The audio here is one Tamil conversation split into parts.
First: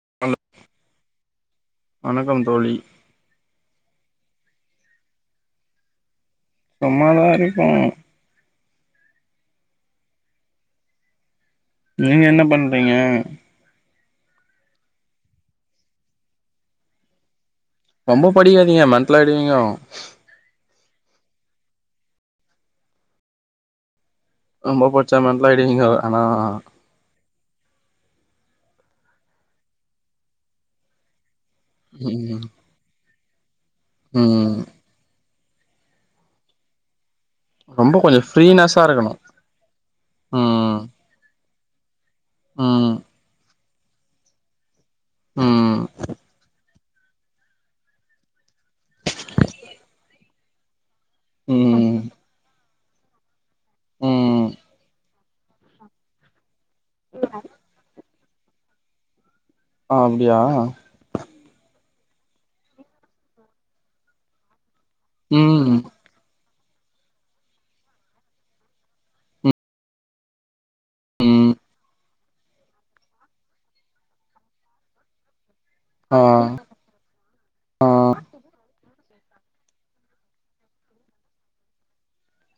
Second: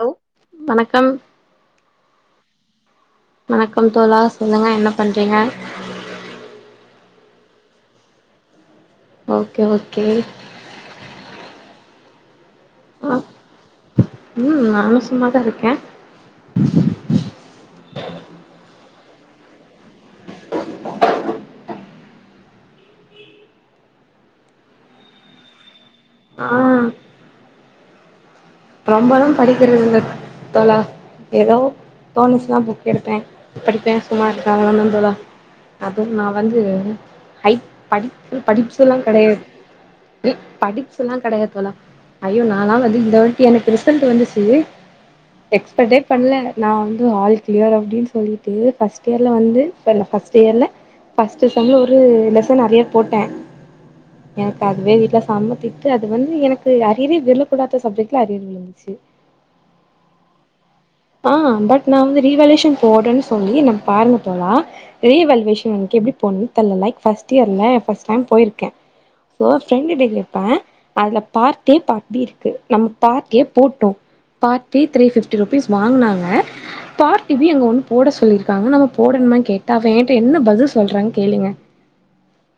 ஹலோ வணக்கம் வணக்கம் தோழி வணக்கம் தோழா சொல்லுங்க என்ன பண்றீங்க சும்மாதா இருக்கோ ஓகே ஓகே நீங்க என்ன பண்றீங்க ஆ ம் நானும் சும்மாதா இருக்கே ரொம்போ படிக்காதீங்க மெண்ட்லாய்டுவீங்கோ ரொம்போ பட்ச்சா மெண்ட்லாயிடுவீங்கோ அதா ஆ ரொம்ப லா படிக்கிறது இல்ல தோழா ஏதோ ம் தோணிச்சுனா புக் எடுப்பே படிப்பே சும்மா ம் இருக்காங்க [unintelligible] தோழா அதுவும் நா வந்து அய் ரொம்ப கொஞ்சோ படிப்பு ஃப்ரீனஸா படிப்ஸ்ல்லா இருக்கணு கடையாது இ ம் படிப்ஸ்ல்லா கடையாது தோழா ஐயோ நான்லா ம் வந்து இந்த வாட்டி எனக்கு ரிசல்ட் வந்துச்சு எக்ஸ்பட்டே பண்ல நான் து ஆல் கிளியர் அப்டின்னு சொல்லிட்டு ஃபர்ஸ்ட் இயர்ல வந்து [unintelligible] ஃபர்ஸ்ட் இயர்ல ஃபர்ஸ்ட் ம் செம்ல ஒரு ம் லெசன் அரியர் போட்டேன் ம் எனக்கு அதுவே வீட்ல ஸ் செமத்திட்டு அது வந்து எனக்கு அரியரே விழுக்கூடாத சப்ஜெக்ட்ல அரியர் விழுந்துச்சு அப்டியா நான் வந்து ரீவேல்யூவேஷன் போடுறேன்னு சொல்லி நம் பாருங்க தோழா ரீவேல்யூவேஷன் ம் எனக்கு எப்டி போட்ணும் த ல்ல லைக் ஃபர்ஸ்ட் இயர்ல ஃபர்ஸ்ட் டைம் போயிருக்கேன் சோ ஃப்ரெண்டுடே கேப்பே அதுல ம் பார்ட் ஏ பார்ட் பி இருக்கு நம்ம பார்ட் ஏ போட்டோம் part A three fifty rupees ஆ வாங்குனாங்க பார்ட்டு பி அங்க ஒன்னு ஆ போட சொல்லிருக்காங்க நம்மோப் போடணுமா கேட்டா அவ ஏண்ட என்ன பதில் சொல்றாங்க கேளுங்க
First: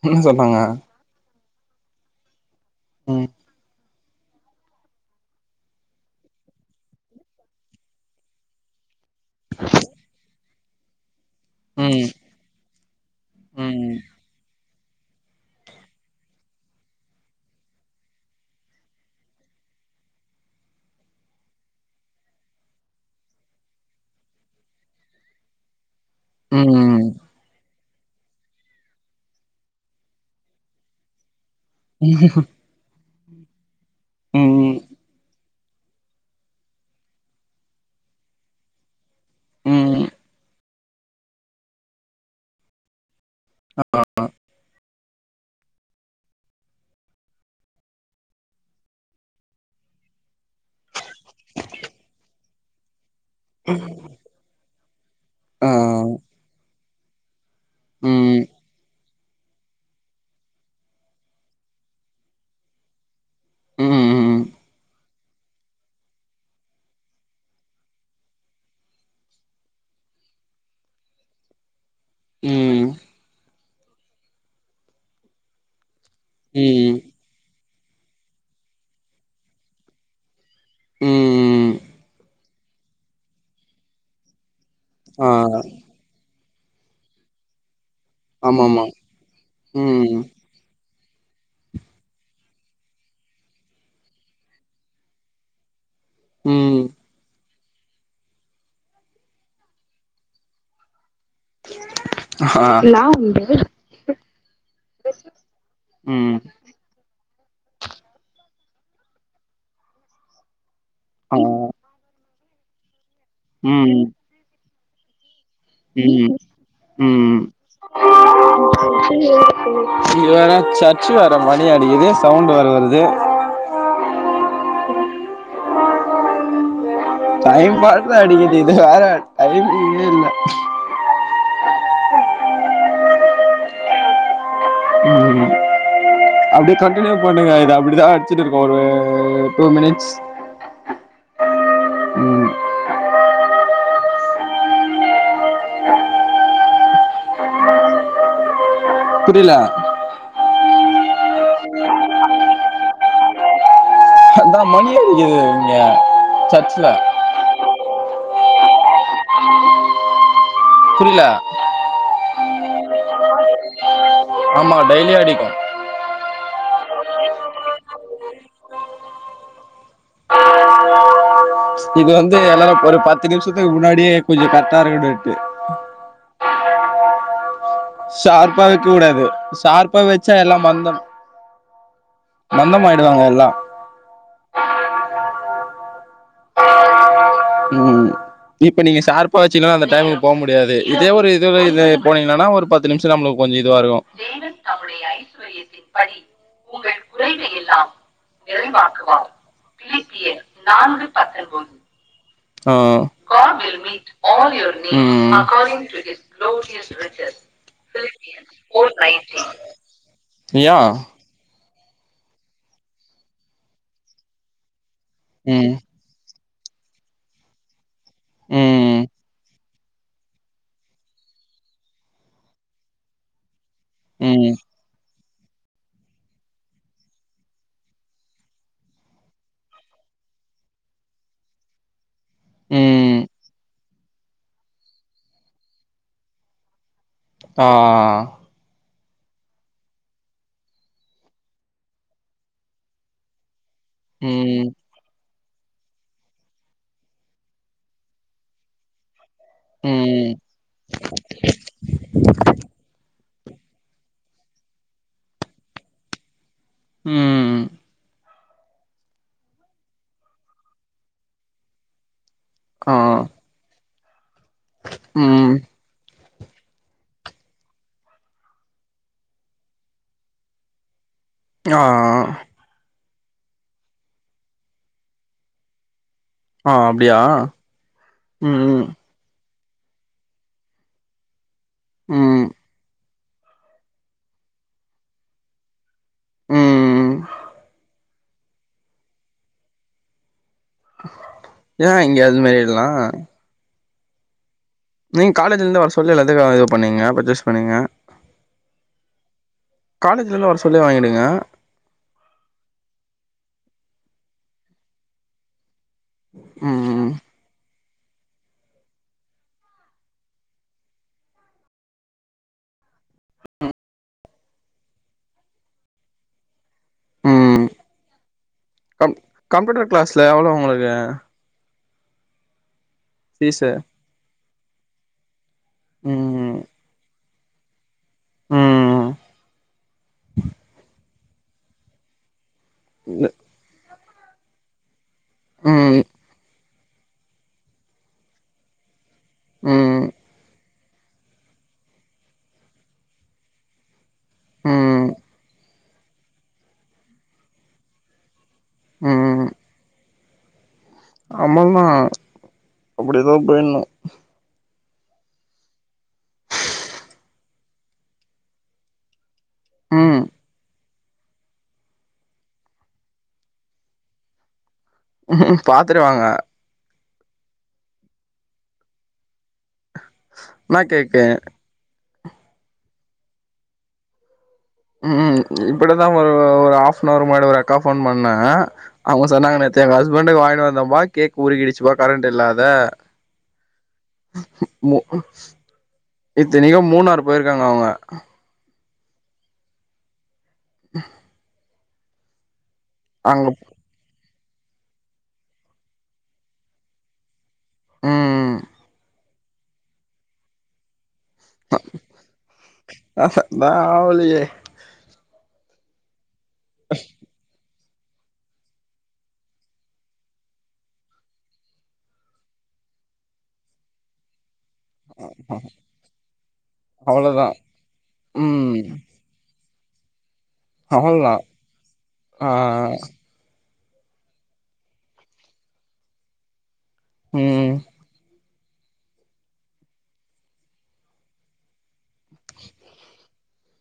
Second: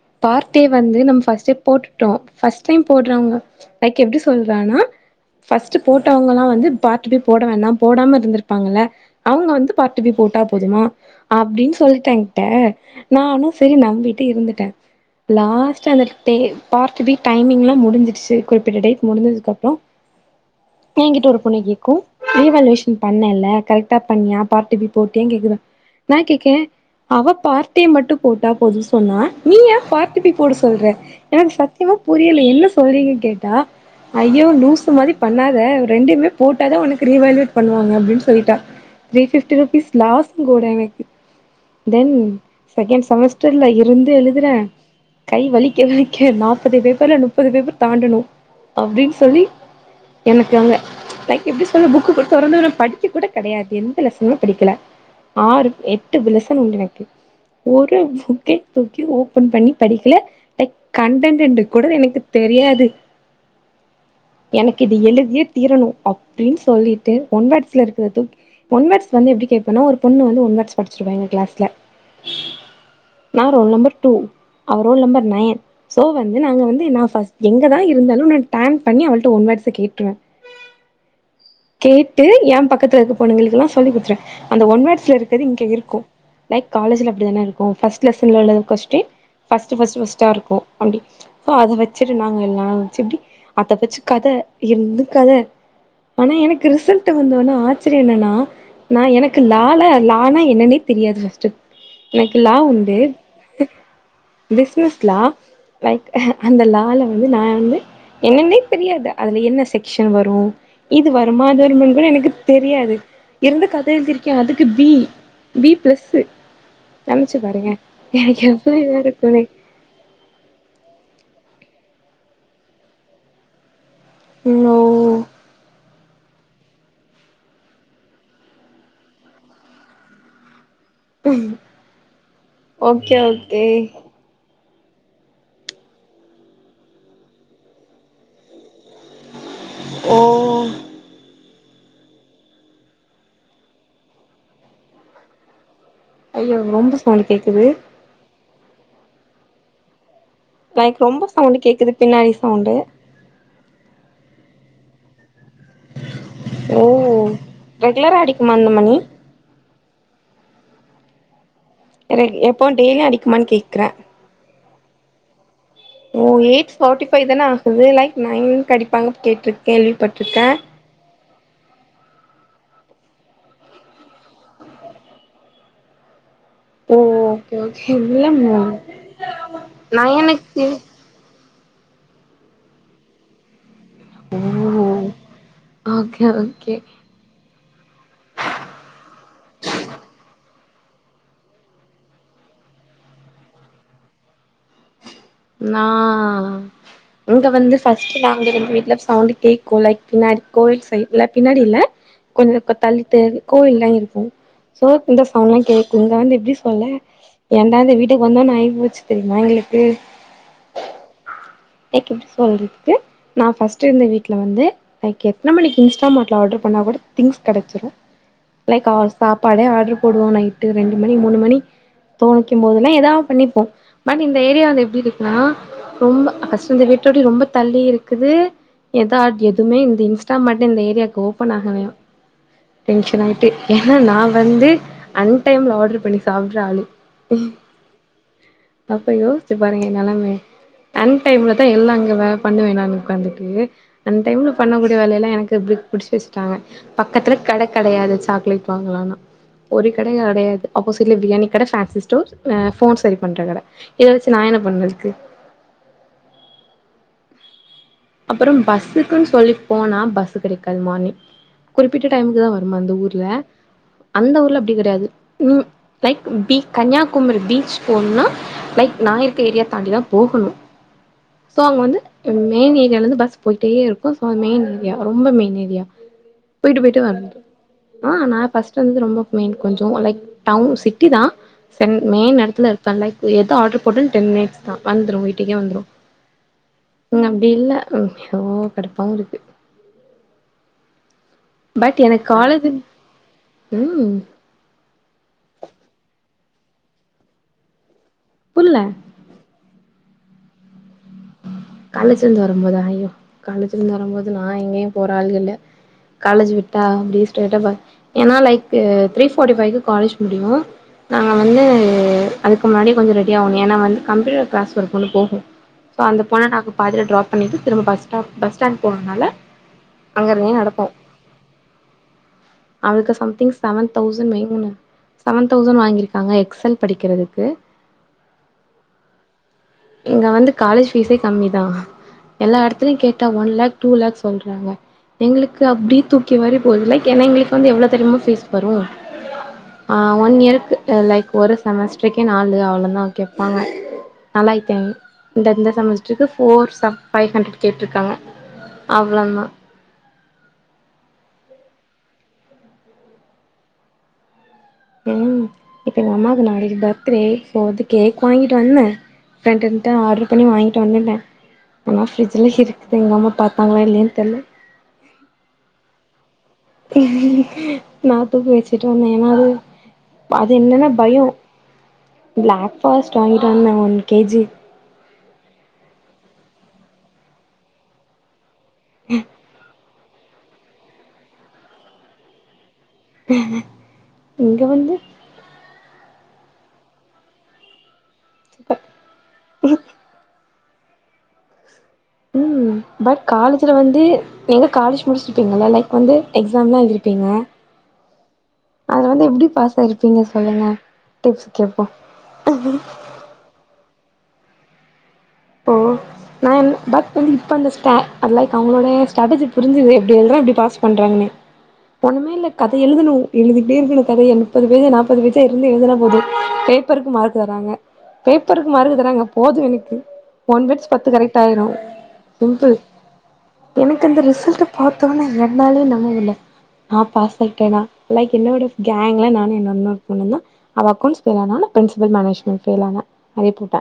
என்ன சொன்னாங்க பார்டே வந்து நம் ஃபர்ஸ்டே போட்டுட்டோ ஃபர்ஸ்ட் டைம் ம் போடுறவங்க லைக்கு எப்டி சொல்றனா ஃபர்ஸ்ட் போட்டவங்கல்லா வந்து பார்ட்பே போ அவுங்க வந்து பார்ட்பே போட்டா போதுமா அப்டின் ம் சொல்லிட்ட என்கிட்ட நானு சரி ம் நம்பிட்டு இருந்துட்ட லாஸ்ட் அந்த டே பார்ட் பீ டைமிங்ல்லா முடிஞ்சிருச்சு குறிப்பிட்ட டேட் முடிஞ்சதுக்கு அப்றோ [inaudible] ஏன்கிட்ட ஒரு பொண்ணை கேக்கு ரீவெல்யேஷன் பண்ணல்ல கரெக்டா பண்ணியா பார்ட் பி போட்டியானு கேக்குதா நா கேக்கேன் ம் அவ பார் டே மட்டு போட்டா போது சொன்னா நீ ஏ பார்ட் பி போட சொல்ற எனக்கு சத்தியமா புரில என்ன சொல்றீங்க கேட்டா ஐயோ ம் லூஸ் பண்ணாத ரெண்டுமே போட்டாதா உனக்கு ரிவேல்யூட் பண்ணுவாங்க அப்டின்னு சொல்லிட்டா த்ரீ ஃபிப்டி ருபீஸ் ம் லாஸ்ங் கூட இவன்க்கு தென் செகன்ட் செமஸ் டர்ல்ல இருந்து எழுதர கை வலிக்க வலிக்க நாப்பது பேப்பர் ல முப்பது பேப்பர் தாண்டணு அப்டின் சொல்லி எனக்கு அங்க லைக் எப்டி சொல்ல புக்குடுத்தவுடன நா படிக்கக் கூட கெடயாது எந்த லெசனு படிக்கல ஆறு ஆ எட்டு லெசன் உண்டு எனக்கு ஒரு ம் புக்கே புக்கயு ஓப்பன் பண்ணி படிக்கல லைக் கண்டன்ட் என்டு கூட எனக்குத் தெரியாது ம் ம் எனக்கு இது எழுதியே தீரணு அப்டின்னு சொல்லிட்டு ஒன் வேர்ட்ஸ்ல இருக்கிறத தூக்கி தூக்கி ஒன் வேர்ட்ஸ் வந்து எப்டி கேப்பனா ஒரு பொண்ணு வந்து ஒன் வேர்ட்ஸ் படிச்சிருவா எங்க கிளாஸ்ல நா ரோல் நம்பர் டூ அவ ரோல் நம்பர் நயன் சோ வந்து நாங்க வந்து ம் நா ஃபஸ் எங்கதா இருந்தாலு நா டேன் பண்ணி அவள்ட்ட ஒன் வேர்ட்ஸ கேட்ருவ ம் ம் கேட்டு எ பக்கத்துல இருக்க பொண்ணுங்களுக்கெல்லா சொல்லி குடுத்துருவ அந்த ஒன் வேர்ட்ஸ்ல இருக்கிறது ஆ இங்க இருக்கு லைக் காலேஜ்ல அப்டிதான இருக்கு ஃபர்ஸ் ட் லெசன்ல உள்ளது ஆமாமா கொஸ்டின் ஃபஸ்ட் ஃபஸ்ட் ம் ஃபஸ்டாருக்கு அப்டி சு எப்டி அத வெச்சு கத இருந்து கத ஆனா எனக்கு ம் ரிசல்ட் வந்த ஒன்ன ஆ ச்சரியோ என்னண்ணா நா எனக்கு லால லானா என்னனே தெரியாது ஃப ஸ்ட் எனக்கு லா ஆ வந்து பிஸ்னஸ் லா லைக் ம் அந்த லால வ ந்து நா வந்து என்னனே தெரியாது அதுல என்ன செக்சன் வரு இது ஆ வருமா ம் அதுவருமான்னு கூட எனக்கு தெரியாது இருந்து கத எழுதிருக்கே அதுக்கு பி பி பிளஸ்ஸு ம் நெனச்சு ம் பாருங்க எனக்கு எவ்ளோ இதா இருக்குனு இங்க வேற சர்ச்சு வேற விளையாடியது சவுண்ட் வேற வருது னோ டைம் பாத்து அடிக்கிது இது வேற டைமிங்கே இல்ல ஓகே ஓகே ம் அப்டியே கண்டினியூ பண்ணுங்க இது அப்டிதா அடிச்சுட்டு இருக்கு ஒரு டூ மினிட்ஸ் ஓ ம் அய்யோ ரொம்ப சவுண்ட் கேக்குது புரில லைக் ரொம்ப சவுண்டு கேக்குது பின்னாடி சவுண்டு இந்தா மணி அடிக்குது இங்க சர்ச்ல கிளரா அடிக்குமா அந்த மணி புரில ரெ எப்போ டெய்லியு அடிக்குமான்னு கேக்குறே ஆமா டெய்லியு அடிக்கு ஓ எயிட் ஃபார்ட்டி ஃபைவ் தானே ஆகுது லைக் நைன்க் அடிப்பாங்க கேட்டிருக் கேள்விப்பட்டுருக்க இங்க வந்து எல்லாரு ஒரு பத்து நிமிஷத்துக்கு முன்னாடியே கொஞ்சோ கரெக்டா இருக்கனுட்டு ஓ ஓகே ஓகே இல்ல ஷார்ப்பா மேம் வைக்க கூடாது ஷார்ப்பா நைனுக்கு மந்தமாயிடுவாங்க எல்லா ஓ ஓகே ஓகே ம் இப்ப நீங்க சார்ப்பா வச்சீங்னாதா அந்த டைமுக்கு போக முடி டியாது இதே ஒரு இதுல இது போனீங்னானா ஒரு பத்து நிமிஷோ நம்மளுக்கு கொஞ்சோ இதுவா இருக்கு நா இங்க வந்து ஃப்ர்ஸ்ட் நாங்க இருந்து வீட்டுல சவுண்ட் கேக்கு லைக் பின்னா னாடி கோவில் சைட்ல பின்னாடி இல்ல கொஞ்சோ ஆ இப்ப தள்ளித் தெரு கோவில்லா இருக்கு சோ இந்த சவுண்ட்ல்லா கேக்கு இங்க வந்து எப்டி சொல்ல ஏன்டா இந்த வீட்டுக்கு வந்தோன்னு ஆயிப் போச்சு தெரியுமா எங்களுக்கு யா எக் எப்டி சொல்றது நா ஃபஸ்ட் இருந்த வீட்டுல வந்து லைக் எத்தன ம் மணிக்கு இன்ஸ்டாமார்ட்ல ஆர்டர் பண்ணா கூட திங்ஸ் கெடச்சிரு லைக் ம் ஆர் சாப்பாடே ஆட்ரு போடுவோ நைட்டு ரெண்டு மணி மூணு மணி தோணிக்கம்போதெல்லா எதாது பண்ணிப்போ பட் இந்த ம் ஏரியா வந்து எப்டி இருக்குன்னா ரொம்ப ஃப்ர்ஸ்ட் இந்த வீட்டொட்டி ரொம்ப தள்ளி இருக்குது எதா எதுவுமே இந்த இன்ஸ்டாமார்ட் இந்த ஏரியாவுக்கு ஓபன் ஆகலயா டென்ஷன் ம் ஆயிட்டு ஏன்னா நா வந்து அன் டைம்ல ஆர்டர் பண்ணி சாப்புடுற ஆளு ஆ அ அ அப்ப யோசிச்சுப் பாருங்க நெலைமைய அன் டைம்லதா எல்லா அங்க வே பண்ணுவே நானு உக்காந்துட்டு அன் டைம்ல ம் பண்ணக் கூடிய வேலைையெல்லா எனக் எப்டி புடிச்சு வச்சட்டாங்க பக்கத்துல கட கெடையாது சாக்லேட் வாங்கலானா ஒரு கடை ம் கெடையது அப்போசிட்ல பிரியாணி கட பேன்சி ஸ்டோர் ஆ ஃபோன் சரி பண்ற கட இதவெச் ச்சு நா என்ன பண்ணதுக்கு ம் அப்பறோ பஸ்ஸுக்குன்னு சொல்லி போனா பஸு கெடைக்காது மார்னிங் குறிப்பிட்ட டைமுக்குதா வருமா இந்த ஆ ஊர்ல அந்த ஊர்ல அப்டி கெடையாது ம் லைக் பி கன்னியாகுமரி பீச் போணுனா லைக் நா இருக்க ஏரியா தாண்டிதா போகணு சோ அங்க ஆ வந்து மெயின் ஏ ரியால இருந்து பஸ் போயிட்டே இருக்கு சோ அது மெயின் ஏரியா ரொம்ப மெயின் ஏரியா ஆ போயிட்டு போயிட்டு அப்படியா வரணு ஆ நா ம் ஃப்ர்ஸ்ட் வந்து ரொம்ப மெயின் கொஞ்சோ லைக் டவுன் சிட்டி தா சென் மெயின் ம் எடத்துல இருப்பே லைக் எது ஆர்டர் போட்டாலு டென் மினிட்ஸ்தா வந்துரு வீட்டுக்கே வந்துரு ம் இங்க அப்டி இல்ல ஐய்யோ கடுப்பாவுருக்கு ஏ இங்க அது மாரி எல்லா ம் நீங்க காலேஜ்ல இருந்து வர சொல்ல எல்லாத்தையு வ இது பண்ணுங்க பர்ச்சேஸ் பண்ணுங்க புர்ல காலேஜ்ல எல்லா வர சொல்லே வாங்கிடுங்க காலேஜ்லருந்து வரம்போதா ஐயோ காலேஜ்ல இருந்து வரம்போது நா எங்கயு போற ஆள்க இல்ல காலேஜ் விட்டா ம் அப்டி ஸ்ட்ரைட்டா ப ஏன்னா லைக்கு த்ரீ ஃபார்ட்டி ஃபைவ்கு காலேஜ் முடியு நாங்க வந்து அதுக்கு முன்னாடியே கொஞ்சோ ரெடியாகணு ஏனா வந்து கம்ப்யூடர் கிளாஸ் ஒர்க் ஒன்னு போகு சோ அந்தப் பாதில ட்ராப் பண்ணிட்டு ம் திரும்ப பஸ் ஸ்டாப் பஸ் ஸ்டாண்ட் போறதுனால டர் கிளாஸ்ல எவ்வளோ உங்களுக்கு அவளுக்கு சம்திங் ஃபீஸு செவன் தௌசண்ட் மேகுனு செவன் தௌசண்ட் வாங்கியிருக்காங்க ம் எக்ஸ் எல் படிக்கிறது க்கு ம் இங்க வந்து காலேஜ் பீஸே கம்மி தா எல்லா எடத்துலயு இந்த கேட்டா ஒன் லக் டூ லக் சொல்றாங்க எங்குளுக்கு அப்டே ம் தூக்கி வாரி போ [unintelligible] ஏனா எங்குளுக்கு வந்து எவ்ளோ தெரிமா ஃபீஸ் வரு ஆ ம் ஒன் இயர் க்கு லைக் ஒரு செமஸ்ட்ருக்கே நாலு அவ்ளோ தா கேப்பாங்க நாலாயித்து ஐநூ ம் இந்தந்த செமஸ்ட்ருக்கு ஃபோர் சம் ஃபைவ் ஹன்ட்ரட் கேட்ருக்காங்க அவ்ள தா ஆமாம்மா அப்டி தா பேயிட்ணு ம் இப்ப எங்க அம்மாக்கு நாளைக்கு பர்த்டே சோ வந்து கேக் வாங்கிட்டு வந்தே ஃப்ரெண்டென்டா ம் ஆட்ரு பண்ணி வாங்கி வந்துட்டே ஆனா ஃபிரிஜ்ல இருக்குது எங்க அம்மா பாத்தாங்ளா இல்லயான் தெர்ல பாத்துரு வாங்க நா [unintelligible] வச்சுட்டு வந்தே ஏனா அது அது என்னா என்னன்னா பயோ கேக்கு பிளாக் ஃபாரஸ்ட் வாங்கிட்டு வந்தே ஒன் கேஜி ம் இப்டிதா ஒரு ஒரு ஆஃப் னவர் முன்னாடி ஒரு அக்கா ஃபோன் பண்ணாங்க அவங்க சொன்னாங்க நேத் து ஏன் ஹஸ்பண்டுக்கு வாங்கிட்டு வந்தம்பா கேக் உருகிடிச்சுப்பா கரண்ட் இல்லாத இங்க வந்து மு இத்தினிக்கு மூணாறு போயிருக்காங்க அவங்க [inaudible] [inaudible] ம் பட் அங்க காலேஜ்ல வந்து நீங்க காலேஜ் முடிச்சிருப்பீங்கல்ல லைக் வந்து எக்ஸாம்லா எழுதிருப்பீங்க ம் அதுல வந்து எப்டி பாஸ் ஆயிருப்பீங்க சொல்லுங்க டிப்ஸ் கேப்போ யே ஓ நா என் பட் வந்து இப்ப அந்த ஸ் ட லைக் அவங்களோடைய ஸ்டாட்டர்ஜி புரிஞ்சுது எப்டி எழுறா எப்டி பாஸ் பண்றாங்கன்னு ஒன்னுமே இல்ல கத எழுதணு எழுதிட்டே இருக்கணு கத எழு முப்பது பேஜு நாப்பது பேஜா இருந்து எழுதுனா போது பேப்பருக்கு மார்க் அவ்ளோதா தராங்க பேப்பருக்கு ம் மார்க்கு தராங்க போது எனக் ஒன் வெட்ஸ் பத்து அவ்ளோதா கரெக்ட்டாயிரு ஆ சிம்பிள் எனக்கு அந்த ரிசல்ட்ட பாத்தோன்னே என்னாலே நம்ம முல்ல நா பாஸ் ம் ஆயிட்டேனா லைக் என்னோட கேங்ல நா என் இன்னொரு பொண்ணு தா அவ அக்கௌண்ட்ஸ் ஃபெயில் ஆனா நா பென்சிபல் மேனேஜ்மெண்ட் ஃபெயில் ஆன அனிபுட்டே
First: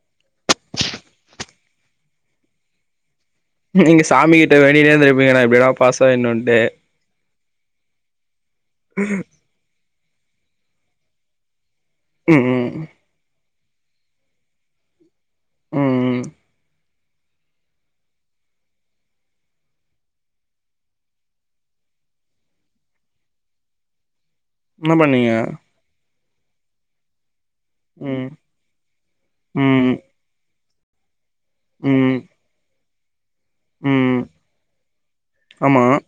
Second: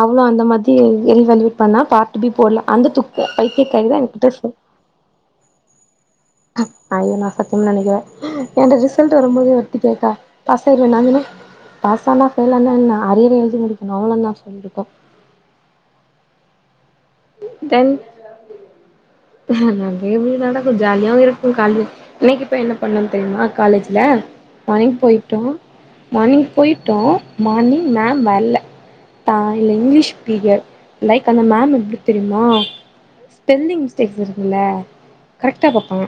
அவளு அந்த மாதி ரீ வேல்யூட் பண்ணா பார்ட் பி போலா அந்த து நீங்க சாமி கிட்ட வேண்டினே இருந்திருப்பீங்க நா எப்டியாடா பாஸ் ஆயிடணுன்ட்டு [unintelligible] [unintelligible] நெனைக்கிறே என்ட ரிசல்ட் வரம்போது ஒருத்தி கேட்டா பாஸ் ஆயிரு நா சொன்னே பாஸானா ம் ஃபெயிலானா ம் என்ன அரியர் எழுதி முடிக்கணு [unintelligible] சொல்லிருக்கோ ம் ம் தென் நெறைய இப்டி நடக்கு ஜாலியாவு இருக்கு காலி இன்னைக்கு போயி என்ன பண்ணன் தெரிமா காலேஜ்ல என்ன மானிங் பண்ணீங்க போயிட்டோ மானிங் போயிட்டோ மார்னிங் மேம் ம் வல்ல த இல்ல ம் இங்கிலீஷ் பீரியட் லைக் அந்த மேம் எப்டி ம் தெரிமா ஸ்பெல்லிங் மிஸ்டேக்ஸ் ம் இருக்குல்ல கரெக்டா ஆமா பாப்பாங்க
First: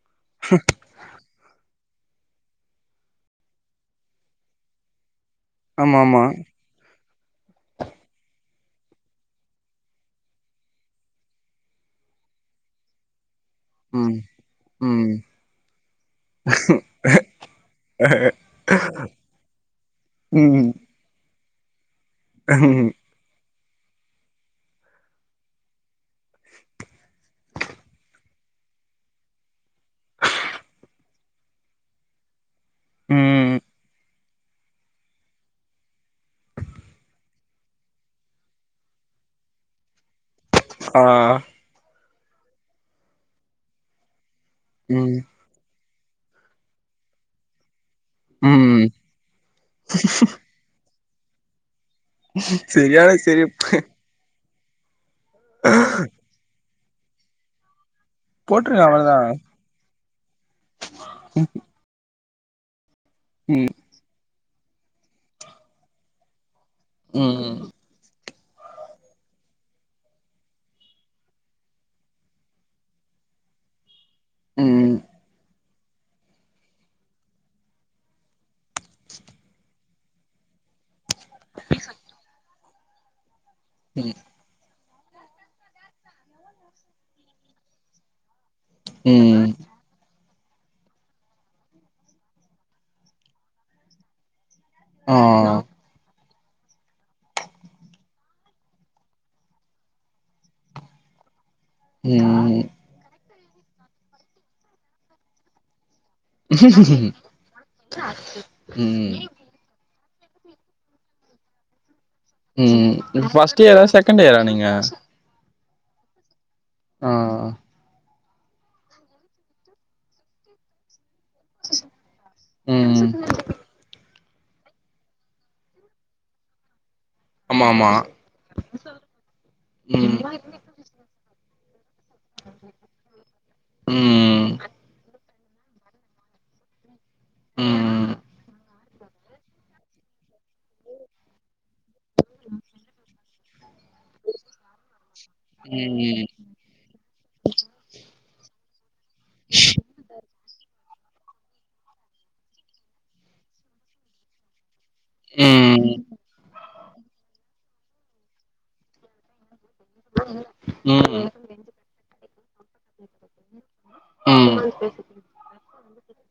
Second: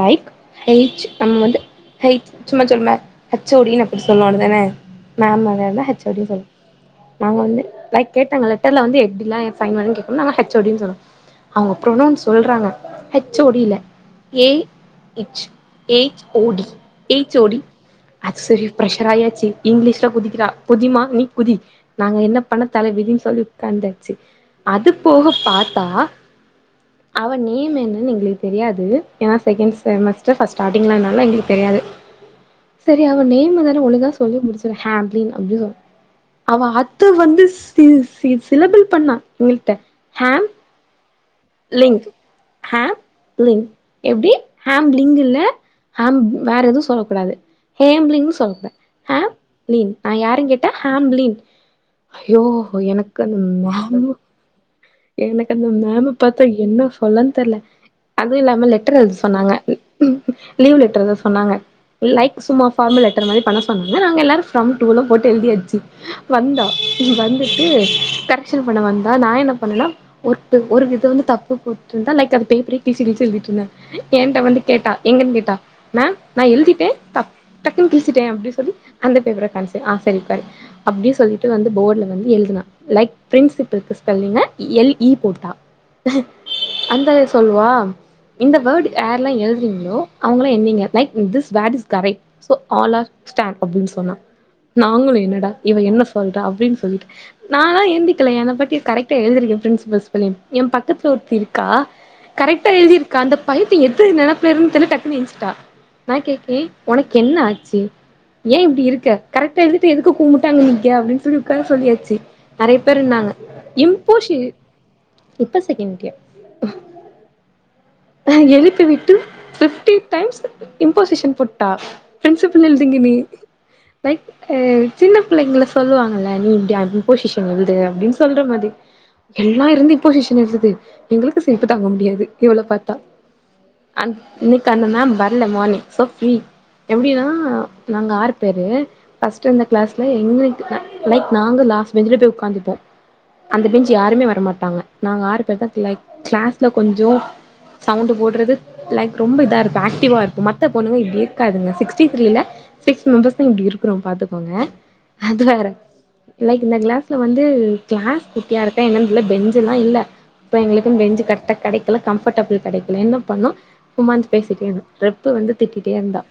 லைக் ஹைச் நம்ம வந்து ஹச் சும்மா [unintelligible] ஹச்சோடி அப்டின் சொல்னு அப்டி தான மேம் அத வந்து ஆமா ஹச்ஓடி ஆமா சொல் நாங்க வந்து லைக் கேட்டாங்க லெட்டர்லந்து எப்டிலா ஃபைன்ட் பண்ணு கே நாங்க ஹேச்சோடின் சொன்னோ அவங்க ப்ரோ நொன் சொல்றாங்க ஹெச் சோடில ம் ஏ இச் எச் ஓடி எச் ஓடி அது சரி ப்ஷர் ஆயாச்சு இங்கிலீஷ்ல குதிக்கிறா ம் குதிமா நீ குதி நாங்க என்ன பண்ண ம் தல விதின் சொல்லி உக்காந்தாச்சு அது போக பாத்தா அவ நேம் என்னன்னு எங்களுக்கு தெரியாது ஏன்னா செக்கேன்ட் செமஸ்டர் ஃப்ப ஸ்டார்டிங்லனால எங்களுக்கு தெரியாது சரி அவன் ம் நேமதான ஒழுங்கா சொல்லி முடிச்சிரு ஹே அப்டின்னு அப்டி சொ அவ அத்த வந்து சி சி சிலபிள் பண்ணா எங்கிள்ட்ட ஹேம் ஆ லிங்க் ஹேம் லிங்க் எப்டி ஹேம் ம் லிங்குல்ல ஹேம் வேற எதுவும் சொல்ல கூடாது ஹேம்லீங் சொல்லக்கூடாது ம் ஹேம்லீன் நா யாருன்னு கேட்டா ஹோம்லீன் ஐயோ சரியான எனக்கு அந் சரி [unintelligible] எனக்கு அந்த மேம பாத்தா என்ன சொலன் தெர்ல அதுவும் இல்லாம போட்ருங்க லெட்டர் எழுத அவ்ளதா சொன்னாங்க ம் ம் ம் லீவ் லெட்டரு தா சொன்னாங்க லைக் சும்மா ஃபார்மல் லெட்டர் மாரி பண்ண ம் சொன்னாங்க நாங்க எல்லோரும் ஃப்ரம் டூலா போட்டு எழுதி யாச்சு வந்தோ இ ம் வந்துட்டு கரெக்ஷன் பண்ண வந்தா நா என்ன பண்ணலாம் ஒர்ட்டு ஒரு விதோ வந்து தப்பு போட்ருந்தா லைக் அது பேப்பரே கிழுச்சி கிழுச்சி எழுதிட்ருந்தே ஏன்ட்ட வந்து கேட்டா ம் எங்கன்னு கேட்டா மேம் நா எழுதிட்டே டக் டக்குன்னு கிழிட்டே அப்புடி சொல்லி அந்த பேப்பர கன்சி ஆ சரி கன் அப்டி சொல்லி ட்டு வந்து போர்ட்ல வந்து எழுதுனா லைக் பிரின்சிபில்க்கு ம் ஸ்பேல்லிங்க எல் ஈ போட்டா அந்த இத் சொல்வா இந்த வேர்டு யார்ல்லா ம் எழுதுறீங்களோ அவங்கள என்னீங்க லைக் ம் this word is correct so ஆர் ஸ்டேண்ட் அப்புன் சொன்னா நாங்களு ஆ என்னடா இவ என்ன சொல்றா அப்புடின்னு சொல்லிட்டு நானா எழுந்திக்கல என் பத்தி கரெக்டா எழுதிரு ய பிரின்சிபல்ஸ் பலீம் என் பக்கத்துல் ஒருத்தி இருக்கா ம் கரெக்டா எழுதிருக்கா அந்தப் பையத்திய எது நெனப்புளயிருன் தெர்ல டக்குன்னு ஏன்சுட்டா நா கேகே உனக்கு என்ன ஆச்சு ஏன் இப்டி ம் இருக்க கரெக்டா இது து எதுக்கு கும்புட்டாங்க இங்க அப்டின்னு சொல்லி உக்கார சொல்லியாச்சு நெறைய ம் பேர் இ இருந்தாங்க ஃபர்ஸ்ட் இயரா இப்போ செகண்ட் ஷி இயரா நீங்க இப்ப செகேண்ட் இயர் ஆ ஆ அ எழுப்பி விட்டு பிஃப்டி டைம்ஸ் இம்போசிஷன் போட்டா ப்ரின்சிப்புல் எழுது இங்க நீ ம் டைப் அ சின்ன பிள்ளைங்கள்ல சொல்லுவாங்கல்ல நீ இப்டி அப் இம்பொசிஷன் ஆமா எழுது ஆமா அப்புடின்னு சொல்ற மாதி எல்லா இருந்து ம் இம்போசிஷன் எழுதுது எங்களுக்கு சிரிப்பு தாங்க முடியாது இவள பாத்தா அன்ட் ம் இன்னைக்கு அந்த மேம் வரல மார்னிங் சோ ஃப்ரீ எப்புடின்னா நாங்க ம் ம் ஆறு பேரு ஃபர்ஸ்ட் இருந்த க்ளாஸ்ல எங்குளுக்கு அ லைக் நாங்க லாஸ்ட் பெஞ்சல போய் உக்காந்துப்போ அந்த பெஞ்ச் யாருமே வர மாட்டாங்க நாங்க ஆறு பேர்தா கிலாய் கிளாஸ்ல கொஞ்சோ சவுண்ட் போட்றது லைக் ரொம்ப இதா இருப்பே ஆக்டிவா இருப்போ மத்த பொண்ணுங்க இப்டியே காதுங்க சிக்ஸ்டி த்ரீல சிக்ஸ் மெம்பர்ஸ் தா இப்டி இருக்குறோம் பாத்துக்கோங்க அது வேற ம் லைக் இந்த கிளாஸ்ல வந்து கிளாஸ் குட்டியா இருக்கா என்னன்ன உள்ள பெஞ் சுல்லா இல்ல இப்ப எங்களுக்கு பென்ஞ்சு ம் கர்டா கடைக்குல கம்பர்டபிள் கடைக்கில என்ன பண்ணோ உமன்ஸ் ம் ம் பேசிட்டேணும் ரெப்பு வந்து திட்டிட் ஏந்தா